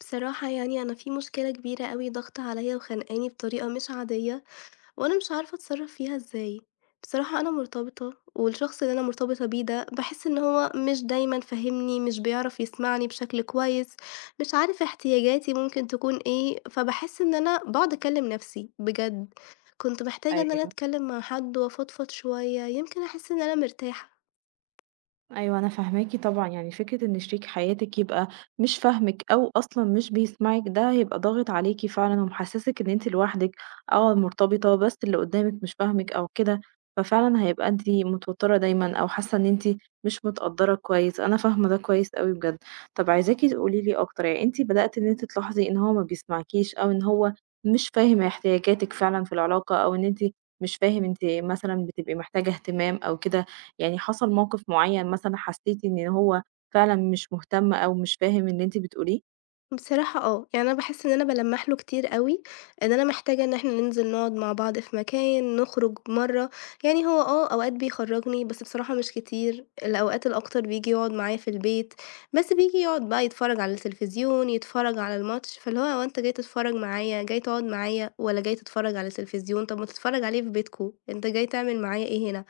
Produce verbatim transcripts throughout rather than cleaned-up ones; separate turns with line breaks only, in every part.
بصراحة يعني أنا في مشكلة كبيرة أوي ضاغطة عليَّ وخانقاني بطريقة مش عادية، وأنا مش عارفة أتصرّف فيها إزاي. بصراحة أنا مرتبطة، والشخص اللي أنا مرتبطة بيه ده باحس إن هو مش دايمًا فاهمني، مش بيعرف يسمعني بشكل كويس، مش عارف احتياجاتي ممكن تكون إيه، فباحس إن أنا باقعد
إمم.
أكلّم نفسي بجد. كنت محتاجة إن أنا
أيوه،
أتكلّم مع حد وأفضفض شوية، يمكن أحس إن أنا مرتاحة.
أيوه أنا فاهماكِ طبعًا، يعني فكرة إن شريك حياتِك يبقى مش فاهمِك أو أصلًا مش بيسمعِك، ده هيبقى ضاغط عليكِ فعلًا ومحسسِك إن أنتِ لوحدِك، آه مرتبطة بس اللي قدامِك مش فاهمِك أو كده، ففعلًا هيبقى أنتِ متوترة دايمًا أو حاسة إن أنتِ مش متقدرة كويس، أنا فاهمة ده كويس أوي بجد. طب عايزاكِ تقولي لي أكتر، يعني أنتِ بدأتِ إن أنتِ تلاحظي إن هو ما بيسمعكيش أو إن هو مش فاهم احتياجاتِك فعلًا في العلاقة، أو إن أنتِ مش فاهم أنتِ مثلًا بتبقي محتاجة اهتمام أو كده. يعني حصل موقف معين مثلًا حسيتِ إن هو فعلًا مش مهتم أو مش فاهم اللي أنتِ بتقوليه؟
بصراحة آه، يعني أنا باحس إن أنا بالَمّح له كتير أوي، إن أنا محتاجة إن إحنا ننزل نقعد مع بعض في مكان، نخرج مرّة، يعني هو آه، أوقات بيخرّجني بس بصراحة مش كتير، الأوقات الأكتر بييجي يقعد معايا في البيت، بس بييجي يقعد بقى يتفرّج على التلفزيون، يتفرّج على الماتش، فاللي هو هو أنت جاي تتفرّج معايا، جاي تقعد معايا والّا جاي تتفرّج على التلفزيون، طَب ما تتفرّج عليه في بيتكم، أنت جاي تعمل معايا إيه هنا؟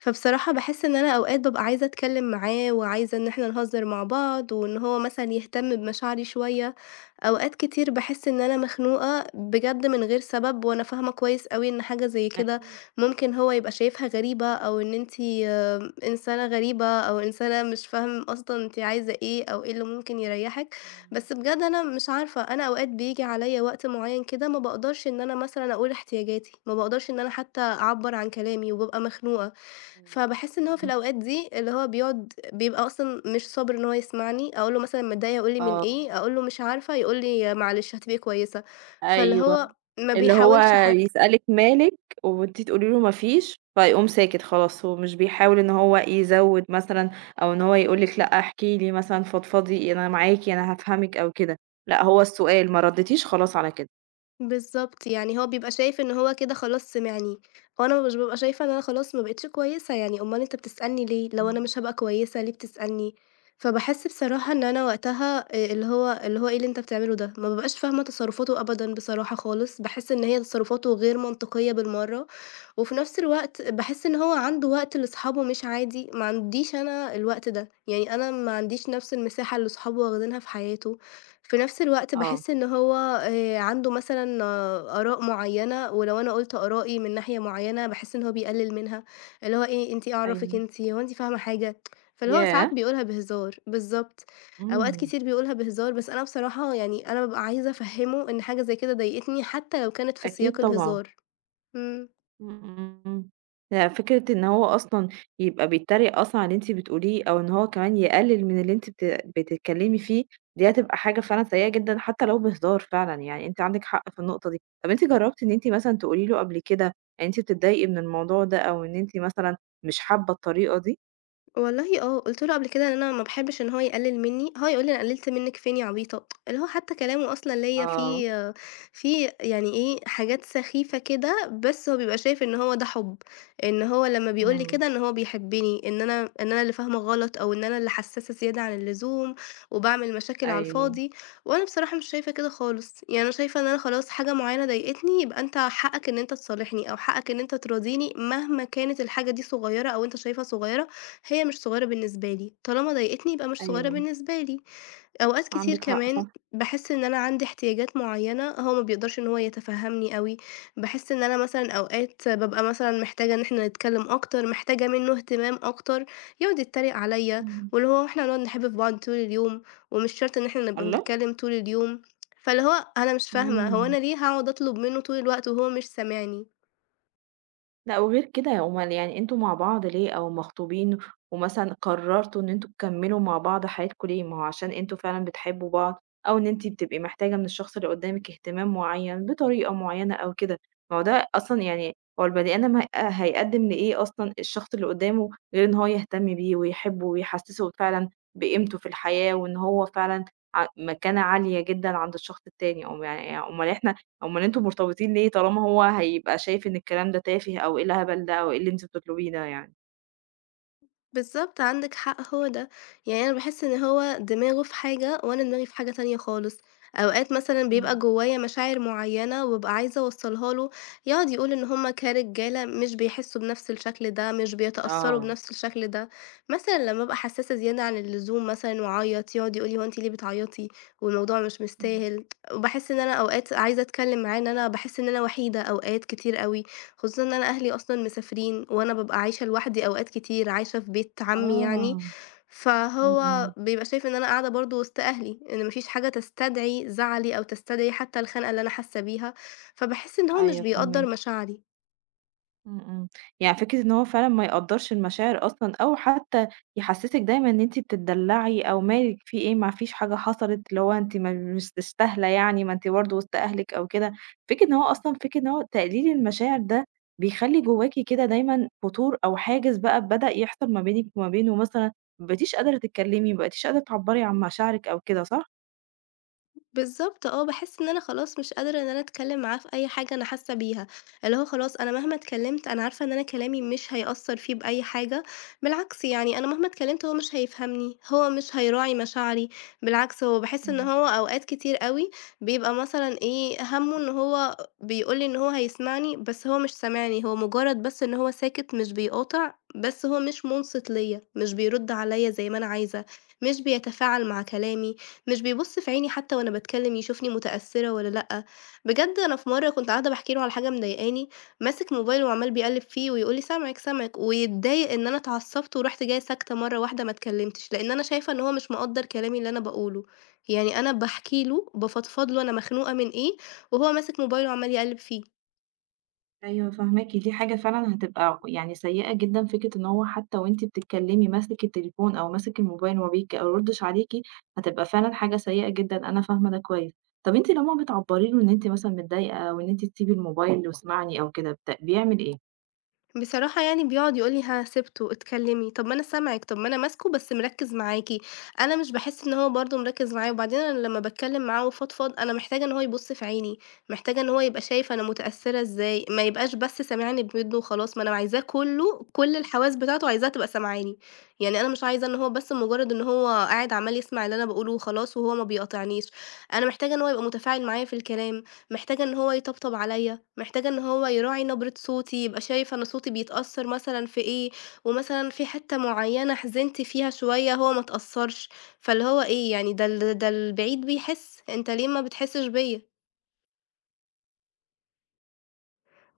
فبصراحة باحس إن أنا أوقات بابقى عايزة أتكلّم معاه، وعايزة إن إحنا نهزّر مع بعض، وإن هو مثلًا يهتم بمشاعري شوية، أوقات كتير باحس إن أنا مخنوقة بجد من غير سبب، وأنا فاهمة كويس أوي إن حاجة زي كده
أكيد
ممكن هو يبقى شايفها غريبة، أو إن أنتِ إنسانة غريبة، أو إنسانة مش فاهم أصلًا أنتِ عايزة إيه، أو إيه اللي ممكن يريّحِك،
إمم،
بس بجد أنا مش عارفة، أنا أوقات بييجي عليَّ وقت معيّن كده ما باقدرش إن أنا مثلًا أقول احتياجاتي، ما باقدرش إن أنا حتى أعبّر عن كلامي، وبابقى مخنوقة.
أيوه،
فباحس إن هو في
إمم.
الأوقات دي اللي هو بيقعد بيبقى أصلًا مش صابر إن هو يسمعني، أقول له مثلًا متضايقة يقول لي من
آه،
إيه، أقول له مش عارفة، يقول لي معلش هتبقي كويسة، فاللي إمم. هو
أيوه،
ما
اللي هو
بيحاولش حتى.
يسألِك مالِك وأنتِ تقولي له ما فيش، فيقوم ساكت خلاص، هو مش بيحاول إن هو يزوّد مثلًا أو إن هو يقول لِك لأ احكي لي مثلًا، فضفضي، أنا معاكِ، أنا هافهمِك أو كده، لأ هو السؤال، ما رديتيش خلاص على كده.
بالضبط، يعني هو بيبقى شايف إن هو كده خلاص سمعني، وأنا مش بابقى شايفة إن أنا خلاص ما بقيتش كويسة، يعني أومال أنت بتسألني ليه؟ لو أنا
إمم.
مش هابقى كويسة ليه بتسألني؟ فباحس بصراحة إن أنا وقتها آآ اللي هو اللي هو إيه اللي أنت بتعمله ده؟ ما بابقاش فاهمة تصرفاته أبدًا بصراحة خالص، باحس إن هي تصرفاته غير منطقية بالمرّة، وفي نفس الوقت باحس إن هو عنده وقت لأصحابه مش عادي، ما عنديش أنا الوقت ده، يعني أنا ما عنديش نفس المساحة اللي صحابه واخدينها في حياته. في نفس الوقت
آه،
باحس إن هو آآ عنده مثلًا آه، آراء معيّنة، ولو أنا قُلت آرائي من ناحية معيّنة، باحس إن هو بيقلل منها، اللي هو إيه أنتِ إيه عرفِك
أيوه،
أنتِ، هو أنتِ فاهمة حاجة؟ فاللي هو ساعات
ياه!
بيقولها بهزار، بالضبط، أوقات
إمم،
كتير بيقولها بهزار، بس أنا بصراحة يعني أنا بابقى عايزة أفهّمه إن حاجة زي كده ضايقتني، حتى لو كانت في
أكيد
سياق
طبعًا.
الهزار. إمم.
إمم، إمم. ده فكرة إن هو أصلًا يبقى بيتريق أصلًا على اللي أنتِ بتقوليه، أو إن هو كمان يقلل من اللي أنتِ بت بتتكلمي فيه، دي هتبقى حاجة فعلًا سيئة جدًا حتى لو بهزار فعلًا، يعني أنتِ عندِك حق في النقطة دي. طب أنتِ جربتِ إن أنتِ مثلًا تقولي له قبل كده إن أنتِ بتتضايقي من الموضوع ده، أو إن أنتِ مثلًا مش حابة الطريقة دي؟
والله آه، قُلت له قبل كده إن أنا ما باحبش إن هو يقلِّل منّي، هو يقول لي: "أنا قلِّلت منِّك فين يا عبيطة؟" اللي هو حتى كلامه أصلًا ليّا
آه.
فيه فيه يعني إيه، حاجات سخيفة كده، بس هو بيبقى شايف إن هو ده حُب، إن هو لمّا بيقول لي
إمم،
كده إن هو بيحبّني، إن أنا إن أنا اللي فاهمة غلط أو إن أنا اللي حسّاسة زيادة عن اللزوم وباعمل مشاكل على
أيوه،
الفاضي، وأنا بصراحة مش شايفة كده خالص، يعني أنا شايفة إن أنا خلاص حاجة معيّنة ضايقتني، يبقى أنت حقّك إن أنت تصالحني أو حقّك إن أنت تراضيني مهما كانت الحاجة دي صغيّرة أو أنت شايفها صغيّرة هي مش صغيّرة بالنسبة لي، طالما ضايقتني يبقى مش صغيّرة
أيوه،
بالنسبة لي، أوقات كتير
عندِك حق
كمان
صح.
باحس إن أنا عندي احتياجات معيّنة هو ما بيقدرش إن هو يتفهّمني أوي، باحس إن أنا مثلًا أوقات بابقى مثلًا محتاجة إن إحنا نتكلّم أكتر، محتاجة منّه اهتمام أكتر، يقعد يتّريق عليّا
إمم،
واللي هو إحنا هنقعد نحب في بعض طول اليوم ومش شرط إن إحنا نبقى
الله!
بنتكلّم طول اليوم، فاللي هو أنا مش فاهمة هو أنا
إمم.
ليه هاقعد أطلب منّه طول الوقت وهو مش سامعني؟
لأ وغير كده أومال يعني أنتم مع بعض ليه أو مخطوبين ومثلًا قررتوا إن أنتم تكمّلوا مع بعض حياتكم ليه؟ ما هو عشان أنتم فعلًا بتحبّوا بعض أو إن أنتِ بتبقي محتاجة من الشخص اللي قدّامِك اهتمام معيّن بطريقة معيّنة أو كده، ما هو ده أصلًا يعني هو البني آدم هي هيقدّم لإيه أصلًا الشخص اللي قدّامه غير إن هو يهتم بيه ويحبّه ويحسّسه فعلًا بقيمته في الحياة وإن هو فعلًا ع مكانة عالية جدًا عند الشخص التاني، أوم يع أومال إحنا أومال أنتم مرتبطين ليه طالما هو هيبقى شايف إن الكلام ده تافه أو إيه الهبل ده أو إيه اللي أنتِ بتطلبيه ده يعني؟
بالضبط، عندِك حق هو ده، يعني أنا باحس إن هو دماغه في حاجة وأنا دماغي في حاجة تانية خالص، أوقات مثلًا بيبقى
إمم.
جوايا مشاعر معيّنة وابقى عايزة أوصّلها له، يقعد يقول إن هُم كرجالة مش بيحسّوا بنفْس الشكل ده، مش بيتأثّروا
آه.
بنفْس الشكل ده، مثلًا لمّا أبقى حسّاسة زيادة عن اللزوم مثلًا وأعيّط يقعد يقول لي: "هو أنتِ ليه بتعيّطي؟ والموضوع مش
إمم.
مستاهل." وباحس إن أنا أوقات عايزة أتكلّم معاه إن أنا باحس إن أنا وحيدة أوقات كتير أوي. خصوصًا إن أنا أهلي أصلًا مسافرين، وأنا بابقى عايشة لوحدي أوقات كتير، عايشة في بيت عمي يعني،
آه. إمم،
فهو
إمم.
بيبقى شايف إن أنا قاعدة برضه وسط أهلي، إن ما فيش حاجة تستدعي زعلي أو تستدعي حتى الخنقة اللي أنا حاسة بيها، فباحس إن هو مش
أيوه
بيقدّر
فاهماكِ.
مشاعري.
إمم، إمم. يعني فكرة إن هو فعلًا ما يقدّرش المشاعر أصلًا أو حتى يحسّسِك دايمًا إن أنتِ بتتدلّعي أو مالِك في إيه، ما فيش حاجة حصلت، اللي هو أنتِ ما مش تستاهلة يعني، ما أنتِ برضه وسط أهلِك أو كده. فكرة إن هو أصلًا فكرة إن هو تقليل المشاعر ده بيخلّي جواكِ كده دايمًا فتور أو حاجز بقى بدأ يحصل ما بينِك وما بينه مثلًا، ما بقيتيش قادرة تتكلّمي، ما بقيتيش قادرة تعبّري عن مشاعرِك أو كده، صح؟
بالضبط آه، باحس إن أنا خلاص مش قادرة إن أنا أتكلّم معاه في أي حاجة أنا حاسة بيها، اللي هو خلاص أنا مهما اتكلّمت أنا عارفة إن أنا كلامي مش هيأثّر فيه بأي حاجة، بالعكس يعني أنا مهما اتكلّمت هو مش هيفهمني، هو مش هيراعي مشاعري، بالعكس هو باحس إن
إمم.
هو أوقات كتير أوي بيبقى مثلًا إيه، هَمّه إن هو بيقول لي إن هو هيسمعني، بس هو مش سامعني، هو مجرّد بس إن هو ساكت مش بيقاطع، بس هو مش مُنصِت ليّا، مش بيرُد عليّا زي ما أنا عايزة، مش بيتفاعل مع كلامي. مش بيبُص في عيني حتى وأنا باتكلّم يشوفني متأثّرة والّا لأ، بجد أنا في مرّة كنت قاعدة باحكي له على حاجة مضايقاني، ماسك موبايله وعمّال بيقلّب فيه ويقول لي: "سامعِك، سامعِك." ويتضايق إن أنا اتعصّبت ورُحت جاية ساكتة مرّة واحدة ما اتكلّمتش، لإن أنا شايفة إن هو مش مقدّر كلامي اللي أنا باقوله، يعني أنا باحكي له، بافضفض له أنا مخنوقة من إيه، وهو ماسك موبايله وعمّال يقلّب فيه.
أيوه فاهماكِ، دي حاجة فعلًا هتبقى يعني سيئة جدًا، فكرة إن هو حتى وأنتِ بتتكلمي ماسك التليفون أو ماسك الموبايل وما بيردش عليكِ، هتبقى فعلًا حاجة سيئة جدًا، أنا فاهمة ده كويس. طب أنتِ لمّا بتعبّري له إن أنتِ مثلًا متضايقة أو إن أنتِ تسيبي الموبايل واسمعني أو كده، بت بيعمل إيه؟
بصراحة يعني بيقعد يقول لي: "ها سِبته، اتكلّمي، طَب ما أنا سامعِك، طَب ما أنا ماسكه بس مركّز معاكِ." أنا مش باحس إن هو برضه مركّز معايا، وبعدين أنا لمّا باتكلّم معاه وافضفض، أنا محتاجة إن هو يبُص في عيني، محتاجة إن هو يبقى شايف أنا متأثّرة إزاي، ما يبقاش بس سامعني بوِدّه وخلاص، ما أنا عايزاه كلّه، كل الحواس بتاعته عايزاها تبقى سامعاني، يعني أنا مش عايزة إن هو بس مجرّد إن هو قاعد عمّال يسمع اللي أنا باقوله وخلاص وهو ما بيقاطعنيش، أنا محتاجة إن هو يبقى متفاعل معايا في الكلام. محتاجة إن هو يطبطب عليَّ، محتاجة إن هو يراعي نبرة صوتي، يبقى شايف أنا صوتي بيتأثّر مثلًا في إيه، ومثلًا في حتّة معيّنة حزنت فيها شوية هو ما اتأثّرش، فاللي هو إيه يعني ده ال ده البعيد بيحس، أنت ليه ما بتحسّش بيَّ؟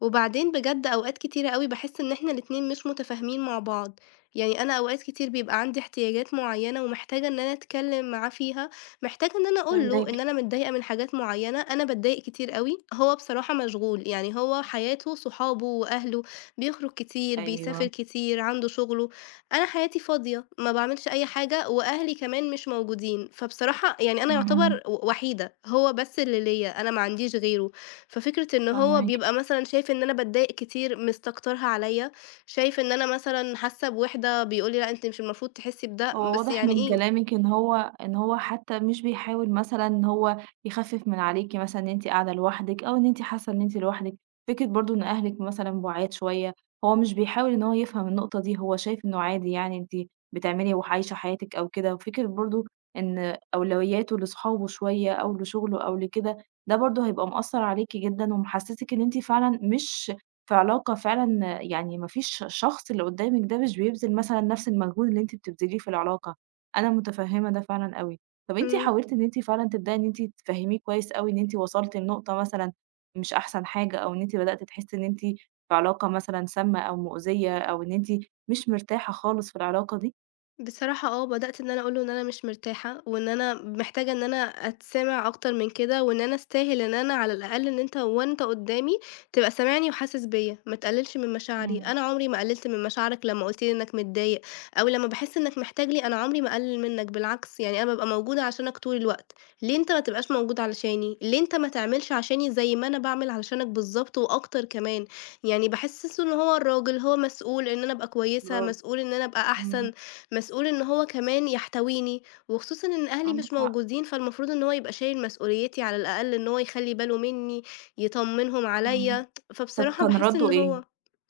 وبعدين بجد أوقات كتيرة أوي باحس إن إحنا الاتنين مش متفاهمين مع بعض، يعني أنا أوقات كتير بيبقى عندي احتياجات معينة ومحتاجة إن أنا أتكلم معاه فيها، محتاجة إن أنا أقول له إن
فاهماكِ.
أنا متضايقة من حاجات معينة، أنا باتضايق كتير أوي، هو بصراحة مشغول، يعني هو حياته صحابه وأهله، بيخرج كتير، بيسافر
أيوه،
كتير، عنده شغله، أنا حياتي فاضية، ما باعملش أي حاجة وأهلي كمان مش موجودين، فبصراحة يعني أنا
إمم، إمم،
يعتبر و وحيدة، هو بس اللي ليا، أنا ما عنديش غيره. ففكرة إن هو
فاهماكِ.
بيبقى مثلًا شايف إن أنا باتضايق كتير، مستكترها عليَّ، شايف إن أنا مثلًا حاسة بوِحدة، بيقول لي: "لأ، أنتِ مش المفروض تحسي بده."
هو
بس
واضح
يعني
من
إيه؟
كلامِك إن هو إن هو حتى مش بيحاول مثلًا إن هو يخفِّف من عليكِ مثلًا إن أنتِ قاعدة لوحدِك أو إن أنتِ حاسة إن أنتِ لوحدِك، فكرة برضه إن أهلِك مثلًا بُعاد شوية، هو مش بيحاول إن هو يفهم النقطة دي، هو شايف إنه عادي يعني أنتِ بتعملي وعايشة حياتِك أو كده، وفكرة برضه إن أولوياته لصحابه شوية أو لشغله أو لكده، ده برضه هيبقى مأثّر عليكِ جدًا ومحسّسِك إن أنتِ فعلًا مش في علاقة فعلًا يعني ما فيش الشخص اللي قدّامِك ده مش بيبذل مثلًا نفس المجهود اللي أنتِ بتبذليه في العلاقة، أنا متفهمة ده فعلًا أوي. طب أنتِ
إمم.
حاولتِ إن أنتِ فعلًا تبدئي إن أنتِ تفهميه كويس أوي إن أنتِ وصلتِ لنقطة مثلًا مش أحسن حاجة، أو إن أنتِ بدأتِ تحسي إن أنتِ في علاقة مثلًا سامة أو مؤذية، أو إن أنتِ مش مرتاحة خالص في العلاقة دي؟
بصراحة آه، بدأت إن أنا أقول له إن أنا مش مرتاحة، وإن أنا محتاجة إن أنا أتسمع أكتر من كده، وإن أنا أستاهل إن أنا على الأقل إن أنت وأنت قدامي تبقى سامعني وحاسس بيّا، ما تقللش من مشاعري،
إمم.
أنا عمري ما قللت من مشاعرك لمّا قلت لي إنك متضايق، أو لمّا باحس إنك محتاج لي أنا عمري ما أقلل منك بالعكس، يعني أنا بابقى موجودة عشانك طول الوقت، ليه أنت ما تبقاش موجود علشاني؟ ليه أنت ما تعملش عشاني زي ما أنا باعمل علشانك بالضبط وأكتر كمان؟ يعني باحسسه إن هو الراجل، هو مسؤول إن أنا أبقى كويسة،
برافو،
مسؤول إن أنا أبقى أحسن،
إمم،
مسؤول إن هو كمان يحتويني، وخصوصًا إن أهلي مش
عندِك حق،
موجودين، فالمفروض إن هو يبقى شايل مسؤوليتي على الأقل إن هو يخلّي باله منّي، يطمّنهم
إمم.
عليَّ،
طب
فبصراحة
كان
باحس إن
رَدُّه إيه؟
هو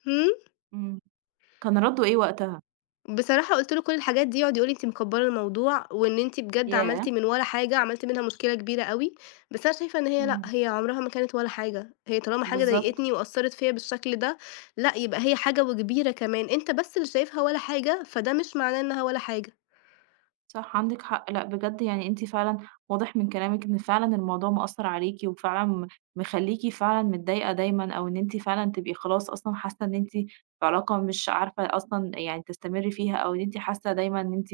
إمم،
إمم، كان رَدُّه إيه وقتها؟
بصراحة قُلت له كل الحاجات دي، يقعد يقول لي: "أنتِ مكبّرة الموضوع، وإن أنتِ بجد عملتِ
ياه!
من ولا حاجة، عملتِ منها مشكلة كبيرة أوي." بس أنا شايفة إن هي لأ،
إمم.
هي عمرها ما كانت ولا حاجة، هي طالما حاجة
بالضبط.
ضايقتني وأثّرت فيَّ بالشكل ده، لأ يبقى هي حاجة وكبيرة كمان، أنت بس اللي شايفها ولا حاجة، فده مش معناه إنها ولا حاجة.
صح عندِك حق، لأ بجد يعني أنتِ فعلًا واضح من كلامِك إن فعلًا الموضوع مأثّر عليكِ، وفعلًا م مخلّيكِ فعلًا متضايقة دايمًا، أو إن أنتِ فعلًا تبقي خلاص أصلًا حاسة إن أنتِ في علاقة مش عارفة أصلًا يعني تستمري فيها، أو إن أنتِ حاسة دايمًا إن أنتِ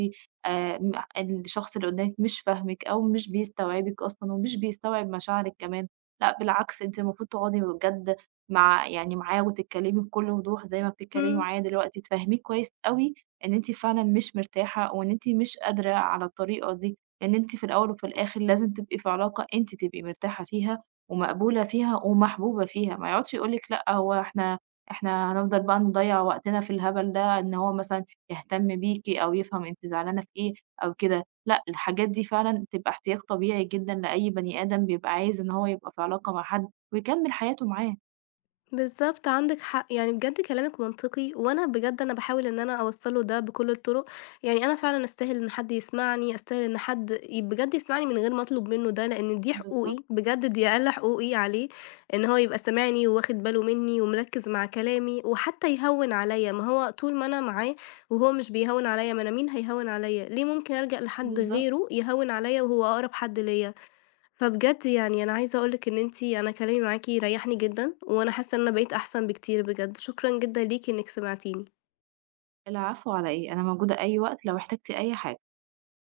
آآ م الشخص اللي قدامِك مش فاهمِك، أو مش بيستوعبِك أصلًا، ومش بيستوعب مشاعرِك كمان. لأ بالعكس أنتِ المفروض تقعدي بجد مع يعني معاه وتتكلمي بكل وضوح زي ما بتتكلمي
إمم.
معايا دلوقتي، تفهميه كويس أوي، إن أنتِ فعلًا مش مرتاحة أو إن أنتِ مش قادرة على الطريقة دي، لإن أنتِ في الأول وفي الآخر لازم تبقي في علاقة أنتِ تبقي مرتاحة فيها ومقبولة فيها ومحبوبة فيها، ما يقعدش يقول لِك لأ هو إحنا إحنا هنفضل بقى نضيّع وقتنا في الهبل ده، إن هو مثلًا يهتم بيكِ أو يفهم أنتِ زعلانة في إيه أو كده، لأ الحاجات دي فعلًا بتبقى احتياج طبيعي جدًا لأي بني آدم بيبقى عايز إن هو يبقى في علاقة مع حد ويكمّل حياته معاه.
بالضبط، عندِك حق، يعني بجد كلامِك منطقي، وأنا بجد أنا باحاول إن أنا أوصّله ده بكل الطرق، يعني أنا فعلًا أستاهل إن حد يسمعني، أستاهل إن حد ي بجد يسمعني من غير ما أطلب منه ده، لإن دي حقوقي،
بالضبط،
بجد دي أقل حقوقي عليه، إن هو يبقى سامعني وواخد باله مني ومركّز مع كلامي، وحتى يهوّن عليَّ، ما هو طول ما أنا معاه وهو مش بيهوّن عليَّ، ما أنا مين هيهوّن عليَّ؟ ليه ممكن ألجأ لحد
بالضبط.
غيره يهوّن عليَّ وهو أقرب حد ليَّ؟ فبجد يعني أنا عايزة أقول لِك إن أنتِ أنا كلامي معاكِ ريحني جدًا، وأنا حاسة إن أنا بقيت أحسن بكتير بجد، شكرًا جدًا ليكِ إنِك سمعتيني.
العفو على إيه، أنا موجودة أي وقت لو احتجتِ أي حاجة.